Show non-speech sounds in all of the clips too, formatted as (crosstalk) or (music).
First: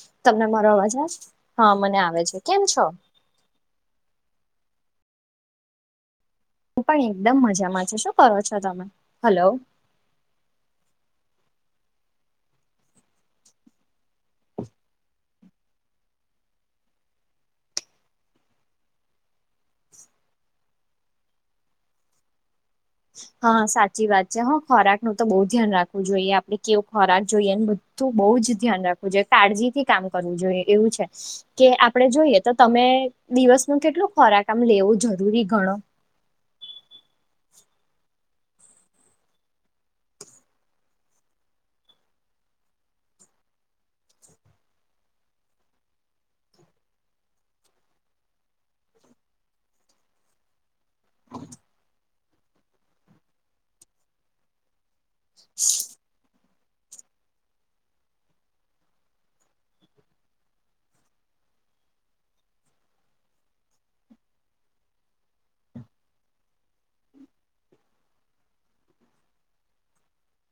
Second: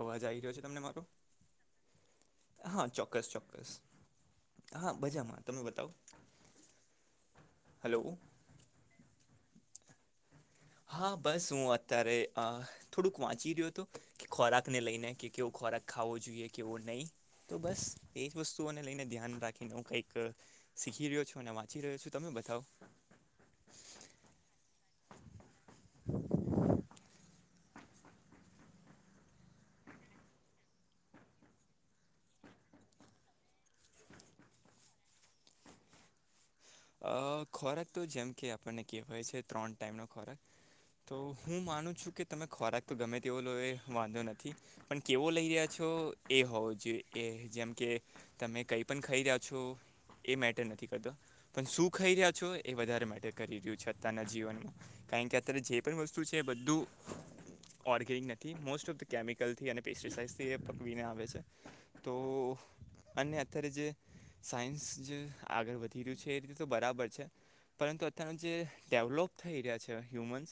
અવાજ આવી રીયો છે તમને અવાજ મારો. આવે છે? હા મને આવે છે. કેમ છો? હા, ચોક્કસ ચોક્કસ. હા બજામાં તમે બતાવ. હું પણ એકદમ મજામાં છ. શું કરો છો તમે? હલો. હા બસ હુ અતારે અ થોડુંક વાંચી રીયો હતો કે, ખોરાકને લઈને કે કેવો ખોરાક. ખાવો જોઈએ કેવો નઈ તો બસ એ જ વસ્તુઓને લઈને ધ્યાન રાખીને હુ કંઈક. સીખી રીયો છું ને વાંચી રીયો છુ. તમે બતાવ. હ સાચી વાત છે હ ખોરાક નું તો બવ ધ્યાન રાખવું જોઈએ આપડે કેવો ખોરાક જોઈએ ને. તું બઉ જ ધ્યાન રાખવુ જોઈએ, કાળજી થી કામ કરવુ જોઈએ એવુ છે. કે આપડે જોયે તો તમે દિવસ નુ કેટલું ખોરાક આમ લેવુ જરૂરી ગણો? અ ખોરાક તો જેમ કે આપને કેવાય છે ત્રણ ટાઈમનો ખોરાક. તો હું માનું છું કે તમે ખોરાક તો ગમે તેવો લો એ વાંધો નથી. પણ કેવો લઈ હ્યા છો એ હોવ જોઈ એ, જેમ કે તમે કઈ પણ ખઈ રહ્યા છો, એ મેટર નથી કરતો. પણ શું ખઈ રહ્યા છો એ વધારે મેટર કરી રહ્યું છે અતારના જીવનમાં કારણ કે અત્યારે જે પણ વસ્તુ છે તેે બદધુ. ઓર્ગેનિ નથી મોસ્ટ ઓફ ધ કેમિકલથી અને પેસરીસાઈથી પકવીને આવે છે. તો અને અતારે જે સાયન્સ જે આગળ વધી રહ્યું છે. તે જરીતે તો બરાબર છે પરંતુ અતારના જે ડેવલોપ થઈ રહ્યા છે હ્યુમન્સ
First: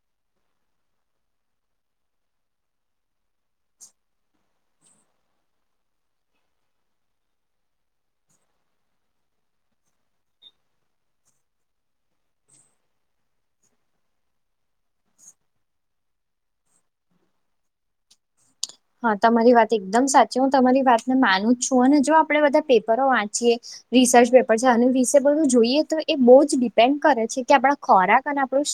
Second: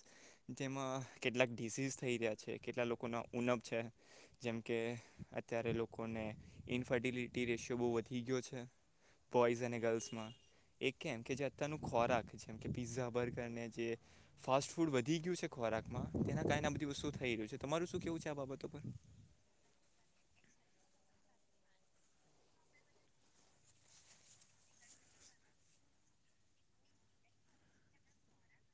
જેમાં કેટલાક ડિઝઝ થઈ રહ્યા છે, કેટલા લોકોના ઉનપ છે. જેમ કે અત્યારે લોકોને ઇનફર્ટિલિટી રેશિયો બઉ વધી ગયો છે. બોઈસ અને ગલ્સમાં. એક કેમ કે જે અતારનુ ખોરાક જેમ કે પીઝા, બર્ગર ને જે ફાસ્ટ ફૂડ વધી ગયું છે ખોરાકમાં તેના કારણે આ બધી વસ્તુ થઈ રહુ છે. તમારુ શું કેવું છે? આ બાબતો પર. હા તમારી વાત એકદમ સાચી. હું તમારી વાતને માનું છું અને જો આપડે બધા પેપરો વાંચીએ રિસર્ચ પેપર છે અને રિસેબલનુ જોઈએ તો એ બોઉ જ ડિપેન્ડ કરે છે કે આપણા ખોરાક અને આપણું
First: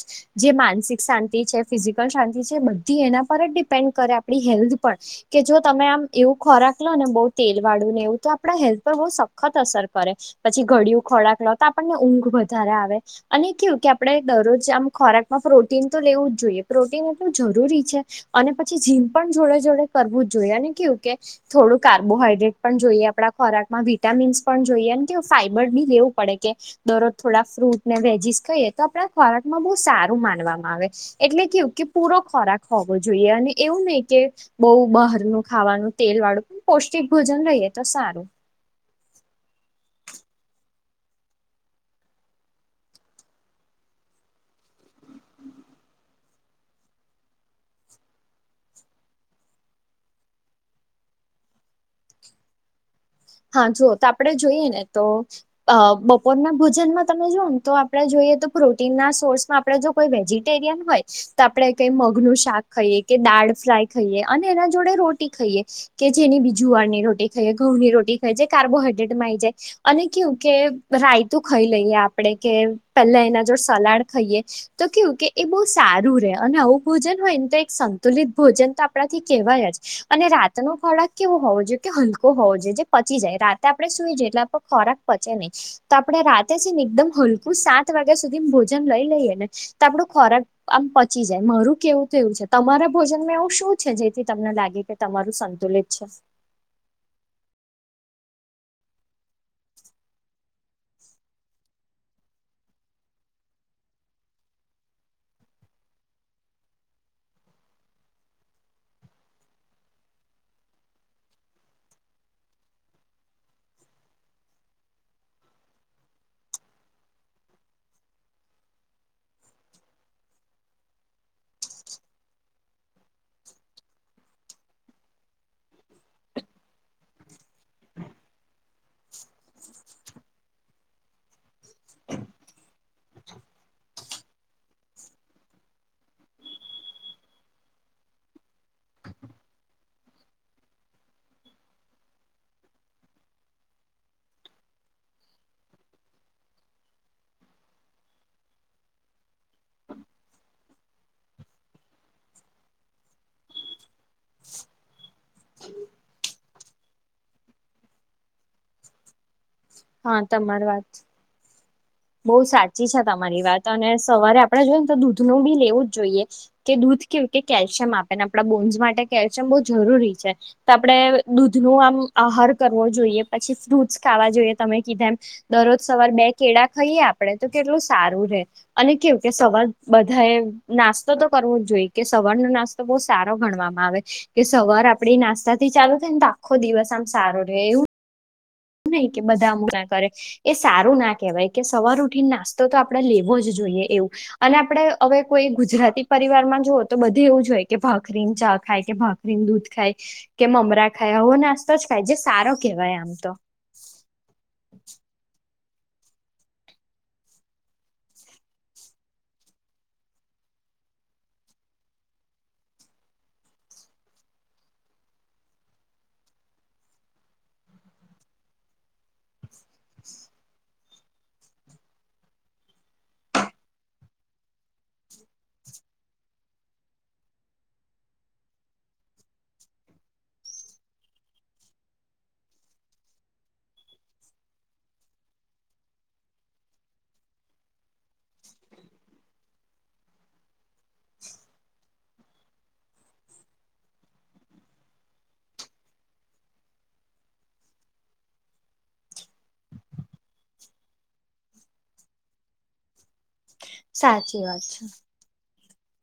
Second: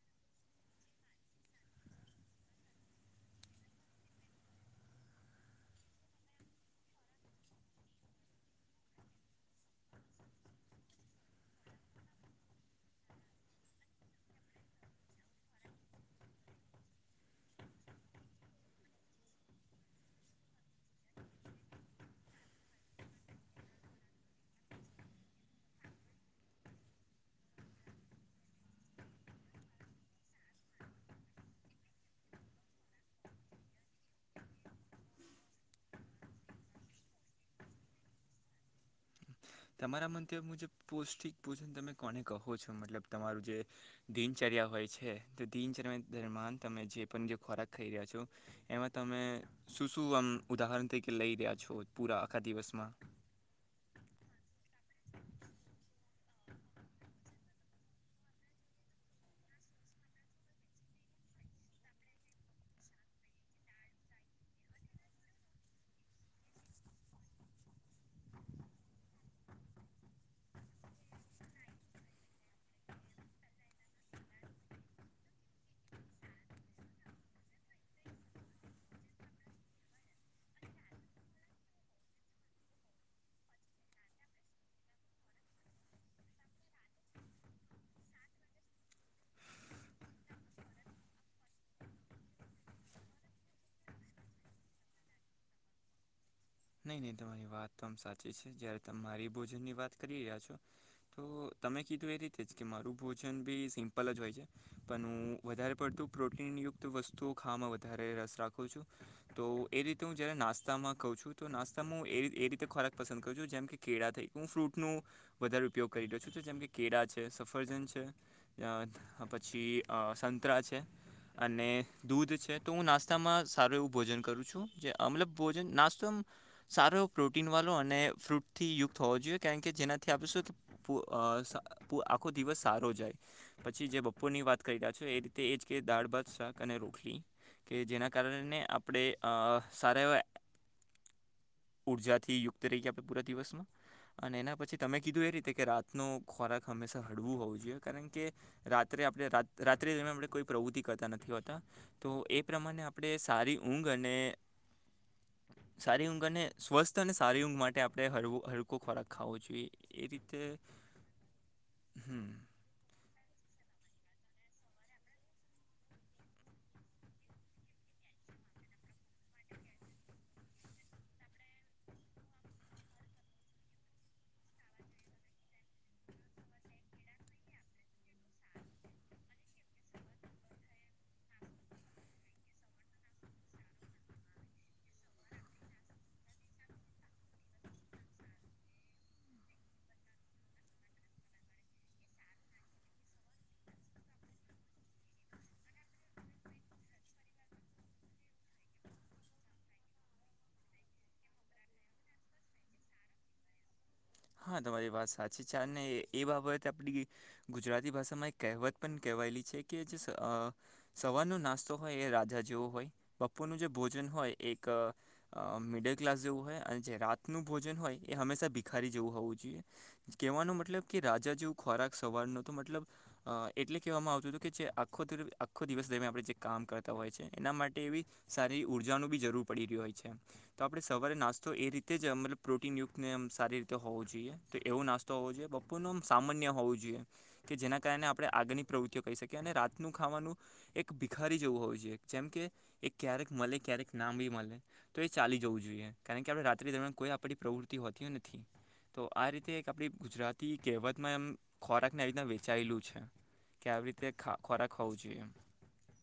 જે માનસિક સાંતિ છે, ફિઝિકલ શાંતિ છે, બધી એના પર જ ડિપેન્ડ કરે આપડી હેલ્થ પર કે જો તમે આમ એવું ખોરાક લો ને બઉ તેલ વાળુ ને એવુ તો આપણા હેલ્થ પર બઉ સખત અસર કરે. પછી ઘડિયું ખોરાક લો તો આપણને ઊંઘ વધારે આવે. અને કેવુ કે આપડે દરરોજ આમ ખોરાકમાં પ્રોટીન તો લેવું જ જોયે પ્રોટીન એટલું જરૂરી છે. અને પછી ઝીમ પણ જોડે જોડે કરવુ જ જોયે અને કેવુ કે થોડું કાર્બોહાઈડ્રેટ પણ જોઈએ આપણા ખોરાકમાં વિટામીન્સ પણ જોયે ને કેવ ફાઈબર ની લેવું પડે કે દરોજ થોડા ફ્રૂટ ને વેજીસ ખઈએ તો આપણા ખોરાકમાં બવ સારુ માનવામાં આવે. એટલે કેવુ કે પૂરો ખોરાક હોવો જોઈએ અને એવું નહી કે બોઉ બહારનુ ખાવાનુ તેલ વાળુ પૌષ્ટિક ભોજન લયે તો સારુ. તમારા મંતવ્ય મુજબ પૌષ્ટિક ભોજન તમે કોને કહો છો મતલબ તમારું જે દિનચર્યા હોય છે તો દિનચર્યા દરમિયાન તમે જે પણ જે ખોરાક ખાઈ રહ્યા છો એમાં તમે શું શું આમ ઉદાહરણ તકે લઈ રહ્યા છો પૂરા આખા દિવસમાં હા જોુ તો આપડણે જોઈએ ને તો બપોરના ભોજનમાં તમે જોુને તો આપડે જોઈએ તો પ્રોટીન ના સોર્સમાં આપે જો કોઈ વેજીટેરિયન હોય તો આપડણે કઈ મગનુંું શાક ખાઈએ કે દાળ ફ્રાય ખાઈએ અને એના જોડે રોટી ખાઈએ કે જેની બીજું વારની રોટી ખાઈ ઘઉં ની રોટી ખાય જે કાર્બોહાઈડ્રેટમાં આ આવી જાય અને કવું કે રાયતું ખાઈ લઈએ આપણેે કે પેલા એના જો સલાડ ખાઈએ તો કેવું કે એ બહુ સારું રે અને આવું ભોજન હોયને તો એક સંતુલિત ભોજન તો આપણાથી કેહેવાય જ અને રાતનોો ખોડાક કેવો હોવો જોઈએ કે હલકો હોવો જોઈએ પચી જાય રાતે આપડે સુઈ જઈએ એટલે ખોરાક પચે નહી તો આપણે રાતે છેને એકદમ હલકું સાત વાગ્યા સુધી ભોજન લઈ લઈએ ને તો આપણો ખોરાક આમ પચી જાય મારું કેવું થવું છે તમારા ભોજનમાં એવું શું છે જેથી તમને લાગે કે તમારું સંતુલિત છે. નહીં નહીં તમારી વાત તો આમ સાચી છે જયારે તમે મારી ભોજનની વાત કરી રહ્યા છો તો તમે કીધું એ રીતે જ કે મારું ભોજન બી સિમ્પલ જ હોય છે પણ હું વધારે પડતું પ્રોટીન યુક્ત વસ્તુઓ ખાવામાં વધારે રસ રાખું છું તો એ રીતે હું જયારે નાસ્તામાં કહ છું તો નાસ્તા હું એ એ રીતે ખોરાક પસંદ કરું છું જેમ કે કેળા થઈ હું ફ્રૂટનું વધારે ઉપયોગ કરી રહ્યો છું તો જેમ કે કેળા છે સફરજન છે પછી સંતરા છે અને દૂધ છે તો હું નાસ્તામાં સારું એવું ભોજન કરું છું જે મતલબ ભોજન નાસ્તો સારો એવો પ્રોટીન વાળો અને ફ્રૂટથી યુક્ત હોવો જોઈએ કારણ કે જેનાથી આપણે શું આખો દિવસ સારો જાય પછી જે બપોર ની વાત કરી રહ્યા છો એ રીતે એ જ કે દાળ ભાત શાક અને રોખડી કે જેના કારણને આપણે સારા ઉર્જાથી યુક્ત રહીએ આપણે પૂરા દિવસમાં અને એના પછી તમે કીધું એ રીતે કે રાતનો ખોરાક હંમેશા હળવું હોવું જોઈએ કારણ કે રાત્રે આપણે રાત્રે આપણે કોઈ પ્રવૃતિ કરતા નથી હોતા તો એ પ્રમાણે આપણે સારી ઊંઘ અને સારી ઊંઘ અને સ્વસ્થ અને સારી ઊંઘ માટે આપણે હલ્કો ખોરાક ખાવો જોઈએ. એ હા રીતે તમારી વાત હમ બઉ સાચી છે તમારી વાત અને સવારે આપડે જોઈએ ને તો દૂધનું બી લેવું જ જોઈએ કે દૂધ કેવુ કેલ્શિયમ આપે ને આપણા બોન્સ માટે કેલ્શિયમ બહુ જરૂરી છે. તો આપણેે દૂધ નો આમ આહાર કરવો જોઈએ પછી ફ્રુટ્સ ખાવા જોઈએ તમે કીધા એમ દરરોજ સવાર બે કેળા ખાઈએ આપડે તો કેટલું સારું રે અને કેવું કે સવાર બધા એ નાસ્તો તો કરવો જ જોઈએ કે સવારનો નાસ્તો તો બહુ સારો ગણવામાં આવે. કે સવાર આપડી નાસ્તા થી ચાલુ થાય ને તો આખો દિવસ આમ સારો રહે એવું નહી કે બધામું કરે એ સારું ના કહેવાય કે સવાર ઉઠીને નાસ્તો તો આપણેે લેવો જ જોઈએ એવું અને આપડે હવે કોઈ ગુજરાતી પરિવારમાં જુઓ તો બધે એવું જ હોય કે ભાખરી ને ચા ખાય કે ભાખરી દૂધ ખાય કે મમરા ખાય આવવો નાસ્તો જ ખાય જે સારો કેહેવાય આમ તો હા તમારી વાત સાચી અને એ બાબતે આપડી ગુજરાતી ભાષામાં એક કહેવત પણ કહેવાયેલી છે કે જે સવારનો નાસ્તો હોય એ રાજા જેવો હોય બપોરનું જે ભોજન હોય એક અ મિડલ ક્લાસ જેવું હોય અને જે રાતનું ભોજન હોય એ હંમેશા ભીખારી જેવું હોવું જોઈએ કેહેવાનો મતલબ કે રાજા જેવો ખોરાક સવારનો તો મતલબ એટલે કહેવામાં આવતું હતું કે જે આખો આખો દિવસ દરમિયાન આપણે જે કામ કરતા હોય છે એના માટે એવી સારી ઊર્જાનું બી જરૂર પડી રહ્યું હોય છે. તો આપડે સવારે નાસ્તો એ રીતે જ મતલબ પ્રોટીન યુક્ત ને સારી રીતે તો હોવું જોઈએ તો એવો નાસ્તો હોવો જોઈએ બપોરનું આમ સામાન્ય હોવું જોઈએ. કે જેના કારણે આપણે આગળની પ્રવૃત્તિઓ કરી શકીએ અને રાતનું ખાવાનું એક ભિખારી જેવું હોવુ જોઈએ જેમ કે એ ક્યારેક મલે ને ક્યારેક ના બી મલે તો એ ચાલી જવું જોઈએ કારણ કે આપણે રાત્રિ દરમિયાન કોઈ આપણી પ્રવૃત્તિ હોતી નથી. તો આ રીતે એક આપણી ગુજરાતી કહેવતમાં એમ ખોરાકને આવી રીતે વહેચાયેલું છે કે આવી રીતે સાચી વાત ખોરાક છે હોઉ જોઈએ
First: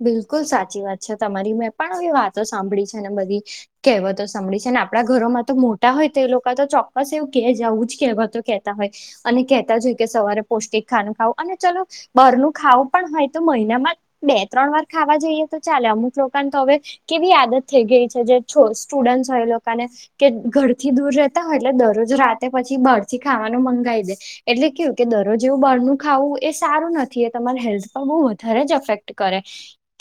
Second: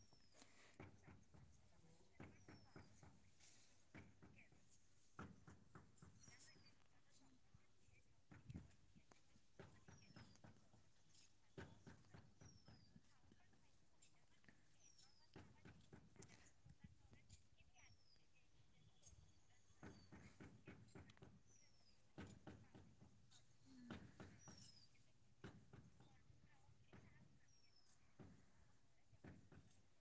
બિલકુલ સાચી વાત છે તમારી મેં પણ આવી વાતો સાંભળી છે ને બધી કહેવતો સાભળી છે ને આપણા ઘરોમાં તો મોટા હોય તો એ લોકો તો ચોક્કસ એવું કહે જ આવું જ કહેવતો કેતા હોય અને કહેતા હોઈ કે સવારે પૌષ્ટિક ખાનું ખાવું અને ચલો બહારનું ખાવું પણ હોય તો મહિનામાં બે ત્રણ વાર ખાવા જઈએ તો ચાલે અમુક લોકોને તો હવે કેવી આદત થઈ ગઈ છે જે છે સ્ટુડન્ટ હોય એ લોકા ની કે ઘરથી દૂર રહેતા હોય એટલે દરરોજ રાતે પછી બહારથી ખાવાનું મંગાવી દે એટલે કેવું કે દરરોજ જેવું બારનું ખાવું એ સારું નથી એ તમારા હેલ્થ પર બહુ વધારે જ અફેક્ટ કરે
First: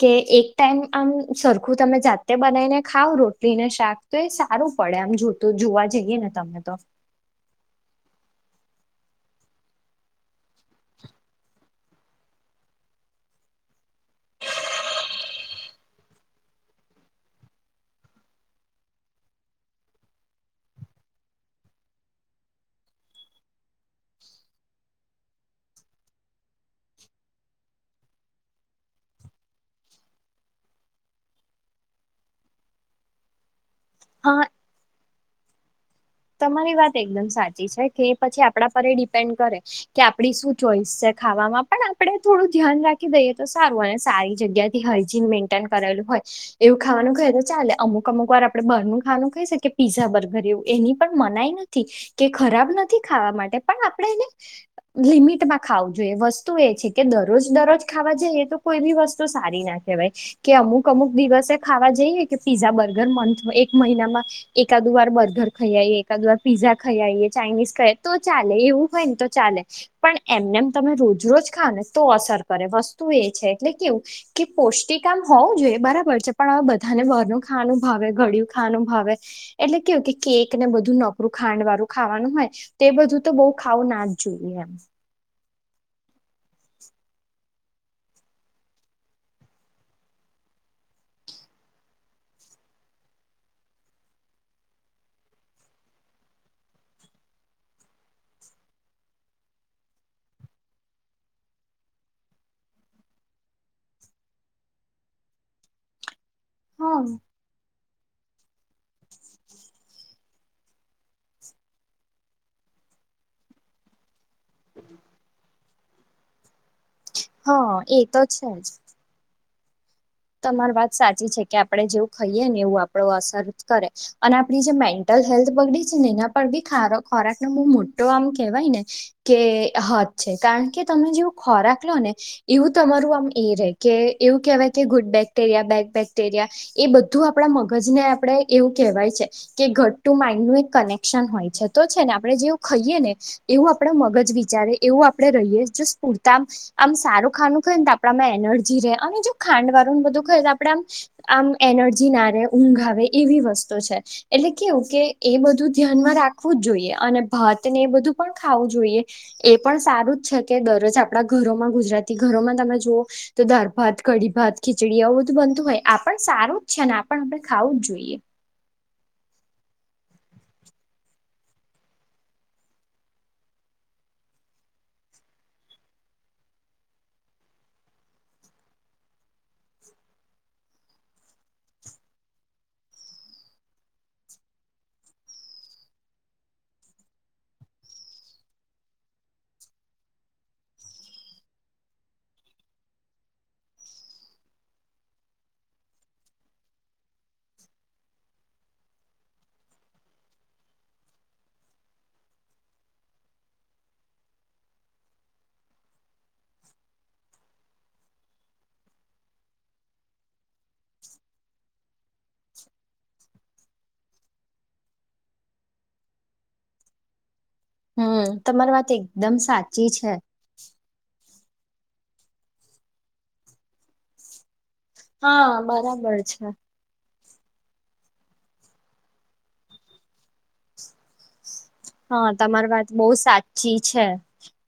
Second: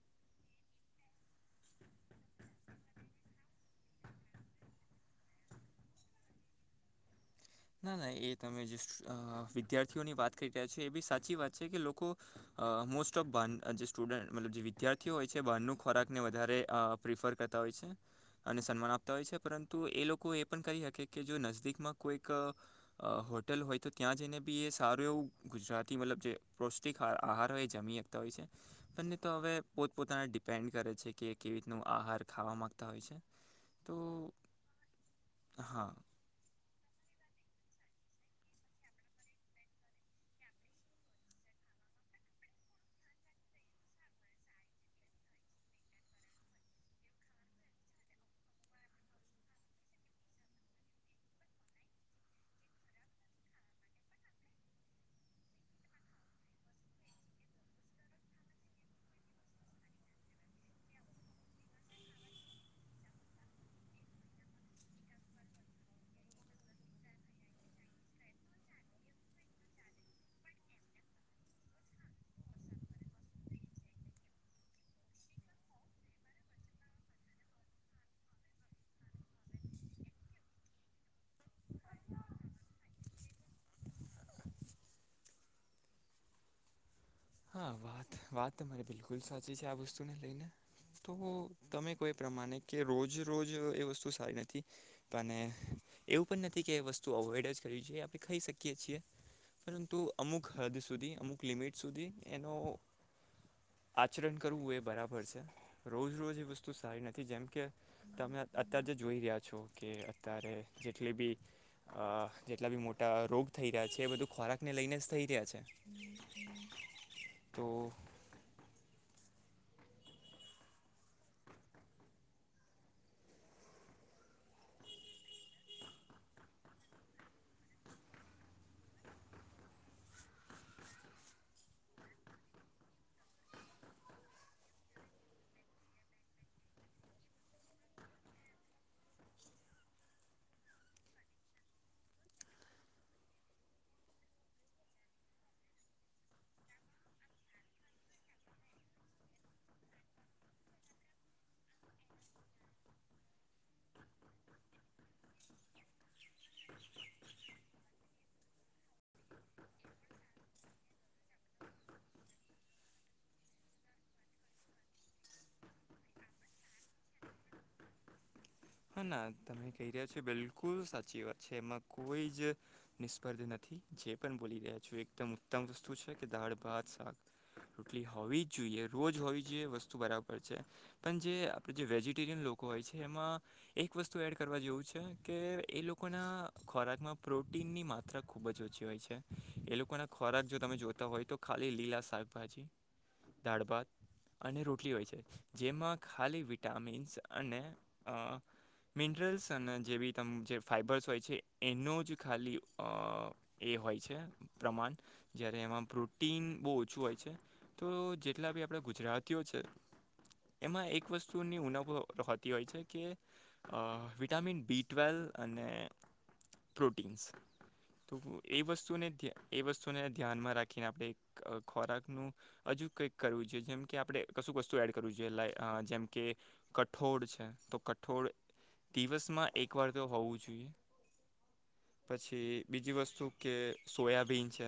કે એક ટાઈમ આમ સરખું તમે જાતે બનાવીને ખાવ રોટલી ને શાક તો એ સારું પડે આમ જોતું જોવા જઈએ ને તમે તો ના ના એ તમે જે વિદ્યાર્થીઓની વાત કરી રહ્યા છો એ બી સાચી વાત છે કે લોકો મોસ્ટ ઓફ જે સ્ટુડન્ટ મતલબ જે વિદ્યાર્થીઓ હોય છે બહારનું ખોરાકને વધારે પ્રિફર કરતા હોય છે અને સન્માન આપતા હોય છે પરંતુ એ લોકો એ પણ કરી શકે કે જો નજદીકમાં કોઈક અ હોટલ હોય તો ત્યાં જઈને બી એ સારું એવું ગુજરાતી મતલબ જે પૌષ્ટિક આહાર હોય જમીએ તા હોય છે (unintelligible) પણ એ તો હવે પોતપોતાના ડિપેન્ડ કરે છે કે કેવી રીતનું આહાર ખાવા માંગતા હોય છે (inaudible) તો હા હા તમારી વાત એકદમ સાચી છે કે પછી આપણા પર એ ડિપેન્ડ કરે છે કે આપડી શું ચોઈસ છે ખાવામાં પણ આપડણે થોડું ધ્યાન રાખી દઈએ તો સારું અને સારી જગ્યા કે હાઈજીન મેન્ટેન કરેલુ હોય છે એવું ખાવાનું ખાઈ તો ચાલે અમુક અમુક વાર આપણે બારનું ખાવાનું ખાઈ શકીએ પીઝા બર્ગર એવું ની પણ મનાઈ નથી કે ખરાબ નથી ખાવા માટે પણ આપણે એને લિમિટમાં ખાવું જોઈએ વસ્તુ એ છે કે દરરોજ દરરોજ ખાવા જ એ તો કોઈ બી વસ્તુ સારી ના કેવાય કે અમુક અમુક દિવસે ખાવા જઈએ કે પીઝા બર્ગર મંથ એક મહિનામાં એકાદ વાર બધા ખઈ આઇયે એકાદ વાર પીઝા ખાઈ આવિઆઈએ ચાઇનીઝ ખાઈ તો ચાલે એવું હોય ને તો ચાલે પણ એમને એમ તમે રોજ રોજ ખાવઓ ને તો અસર કરે વસ્તુ એ છે એટલે કે કે પૌષ્ટિક આમ હોવું જોઈએ બરાબર છે પણ હવે બધાને બાર નું ખાવાનું ભાવે ગળિયું ખાવાનું ભાવે એટલે કેમકે કેક ને બધું નકરું ખાંડ વાળું ખાવાનું હોય તો એ બધું તો બહુ ખાવું ના જ જોઈએ એમ હા હા વાત વાત તમારી બિલકુલ સાચી છે આ વસ્તુને લઈને તો તમે કો એ પ્રમાણે કે રોજ રોજ એ વસ્તુ સારી નથી પણ એવું પણ નથી કે વસ્તુ અવોઇડ જ કરવી જોઈએ આપણે ખાઈ શકીએ છીએ પરંતુ અમુક હદ સુધી અમુક લિમિટ સુધી એનો આચરણ કરવું એ બરાબર છે રોજ રોજ એ વસ્તુ તું હા સારી નથી જેમ કે તમે અત્ય્યારે જે જોઈ રહ્યા છો કે અત્યારે જેટલી બી અ જેટલા બી મોટા રોગ થઈ રહ્યા છે એ બધું ખોરાકને લઈને જ થઈ રહ્યા છે તો હ એ તો છે જ તમારી વાત સાચી છે કે આપડે જેવું ખાઈએ ને એવું આપડ ને અસર કરે અને આપડી જે મેન્ટલ હેલ્થ બગડી છે ને એના પર બી ખોરાક નો બહુ મોટો આમ કહેવાય ને. કે હત છે કારણ કે તમે જેવું ખોરાક લો ને. એવું તમારું આમ એ રે કે એવું કેહેવાય કે ગુડ બેક્ટેરિયા બેગ બેક્ટેરિયા, એ બધું આપડા મગજને આપડે એવું કહેવાય છે. કે ઘટ ટુ માઈન્ડ નું એક કનેક્શન હોય છે તો છે ને આપડણે જેવું ખાઈએ ને. એવું આપડ મગજ વિચારે એવું આપડે રહીએ જો સ્ફૂરતા આમ સારું ખાનું ખાય ને તો આપણામાં એનર્જી રહે અને જો ખાંડ વાળું ન બધું ખાય તો આપડે આમ આમ એનર્જી નારે ઊંઘ આવે એવી વસ્તુ છે. એટલે કેવું કે એ બધું ધ્યાનમાં રાખવું જ જોઈએ અને ભાત ને એ બધું પણ ખાવું જોઈએ. એ પણ સારું જ છે કે દરરોજ આપણા ઘરોમાં ગુજરાતી ઘરોમાં તમે જુઓ, તો ધારભાત કડી ભાત ખીચડી આવવું બધું બનતું હોય આપ પણ સારું જ છે ને આપ આપણેે ખાવું જ જોઈએ. હા ના તમે કહી રહ્યા છો બિલકુલ સાચી વાત છે એમાં કોઈ જ. નિષ્પર્ધ નથી જે પણ બોલી રહ્યા છું એકદમ ઉત્તમ વસ્તુ છે કે દાળ ભાત શાક. રોટલી હોવી જ જોઈએ રોજ હોવી જોઈએ વસ્તુ બરાબર છે. પણ જે આપણે જે વેજિટેરિયન લોકો હોય છે એમાં એક વસ્તુ એડ કરવા જેવું છે કે એ લોકોના ખોરાકમાં પ્રોટીનની માત્રા ખુબ જ ઓછી હોય છે, એ લોકો ના ખોરાક જો તમે જોતા હોય તો ખાલી લીલા શાકભાજી. દાળ ભાત, અને રોટલી હોય છે, જેમાં ખાલી વિટામિન્સ અને હા મિનરલ્સ અને જે બી તમ જે ફાઈબર્સ હોય છે એનો જ ખાલી એ હોય છે પ્રમાણ, જ્યારે એમાં પ્રોટીન બહુ ઓછું હોય છે. તો જેટલા બી આપડ ગુજરાતીઓ છે. એમાં એક વસ્તુની ઉનપ હોતી હોય છે. કે વિટામિન બી ટ્વેલ, અને પ્રોટીન્સ. તો હમ એ તમારી વાત વસ્તુને એકદમ એ સાચી વસ્તુને છે ધ્યાનમાં રાખી કેને આપણે ખોરાકનું, હજુ કંઈક કરવું જોઈએ જેમ કે આપણે કશું વસ્તુ એડ કરવવી જોઈએ હા લ જેમ બરાબર કે, છે કઠોળ છે, તો. કઠોળ દિવસમાં એકવાર તો હોવું જોઈએ. હા પછી તમારી વાત બીજી બહુ વસ્તુ કે સાચી છે સોયાબીન છે.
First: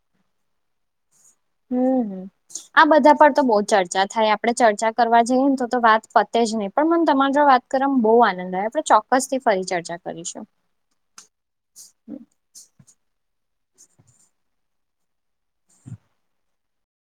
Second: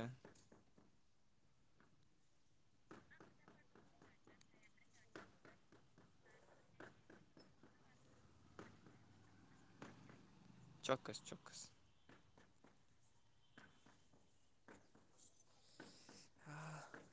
હમ, આ બધા પર તો બહ ચર્ચા થાય આપ આપણે ચર્ચા કરવા જઈએ ને તો વાત ફતે જ નહીં પણ મને તમારી જો વાત કરવામાં બહુ આનંદ આવે આપ. બસથી ફરી ચર્ચા કરીશું. ચોક્કસ ચોક્કસ. હા.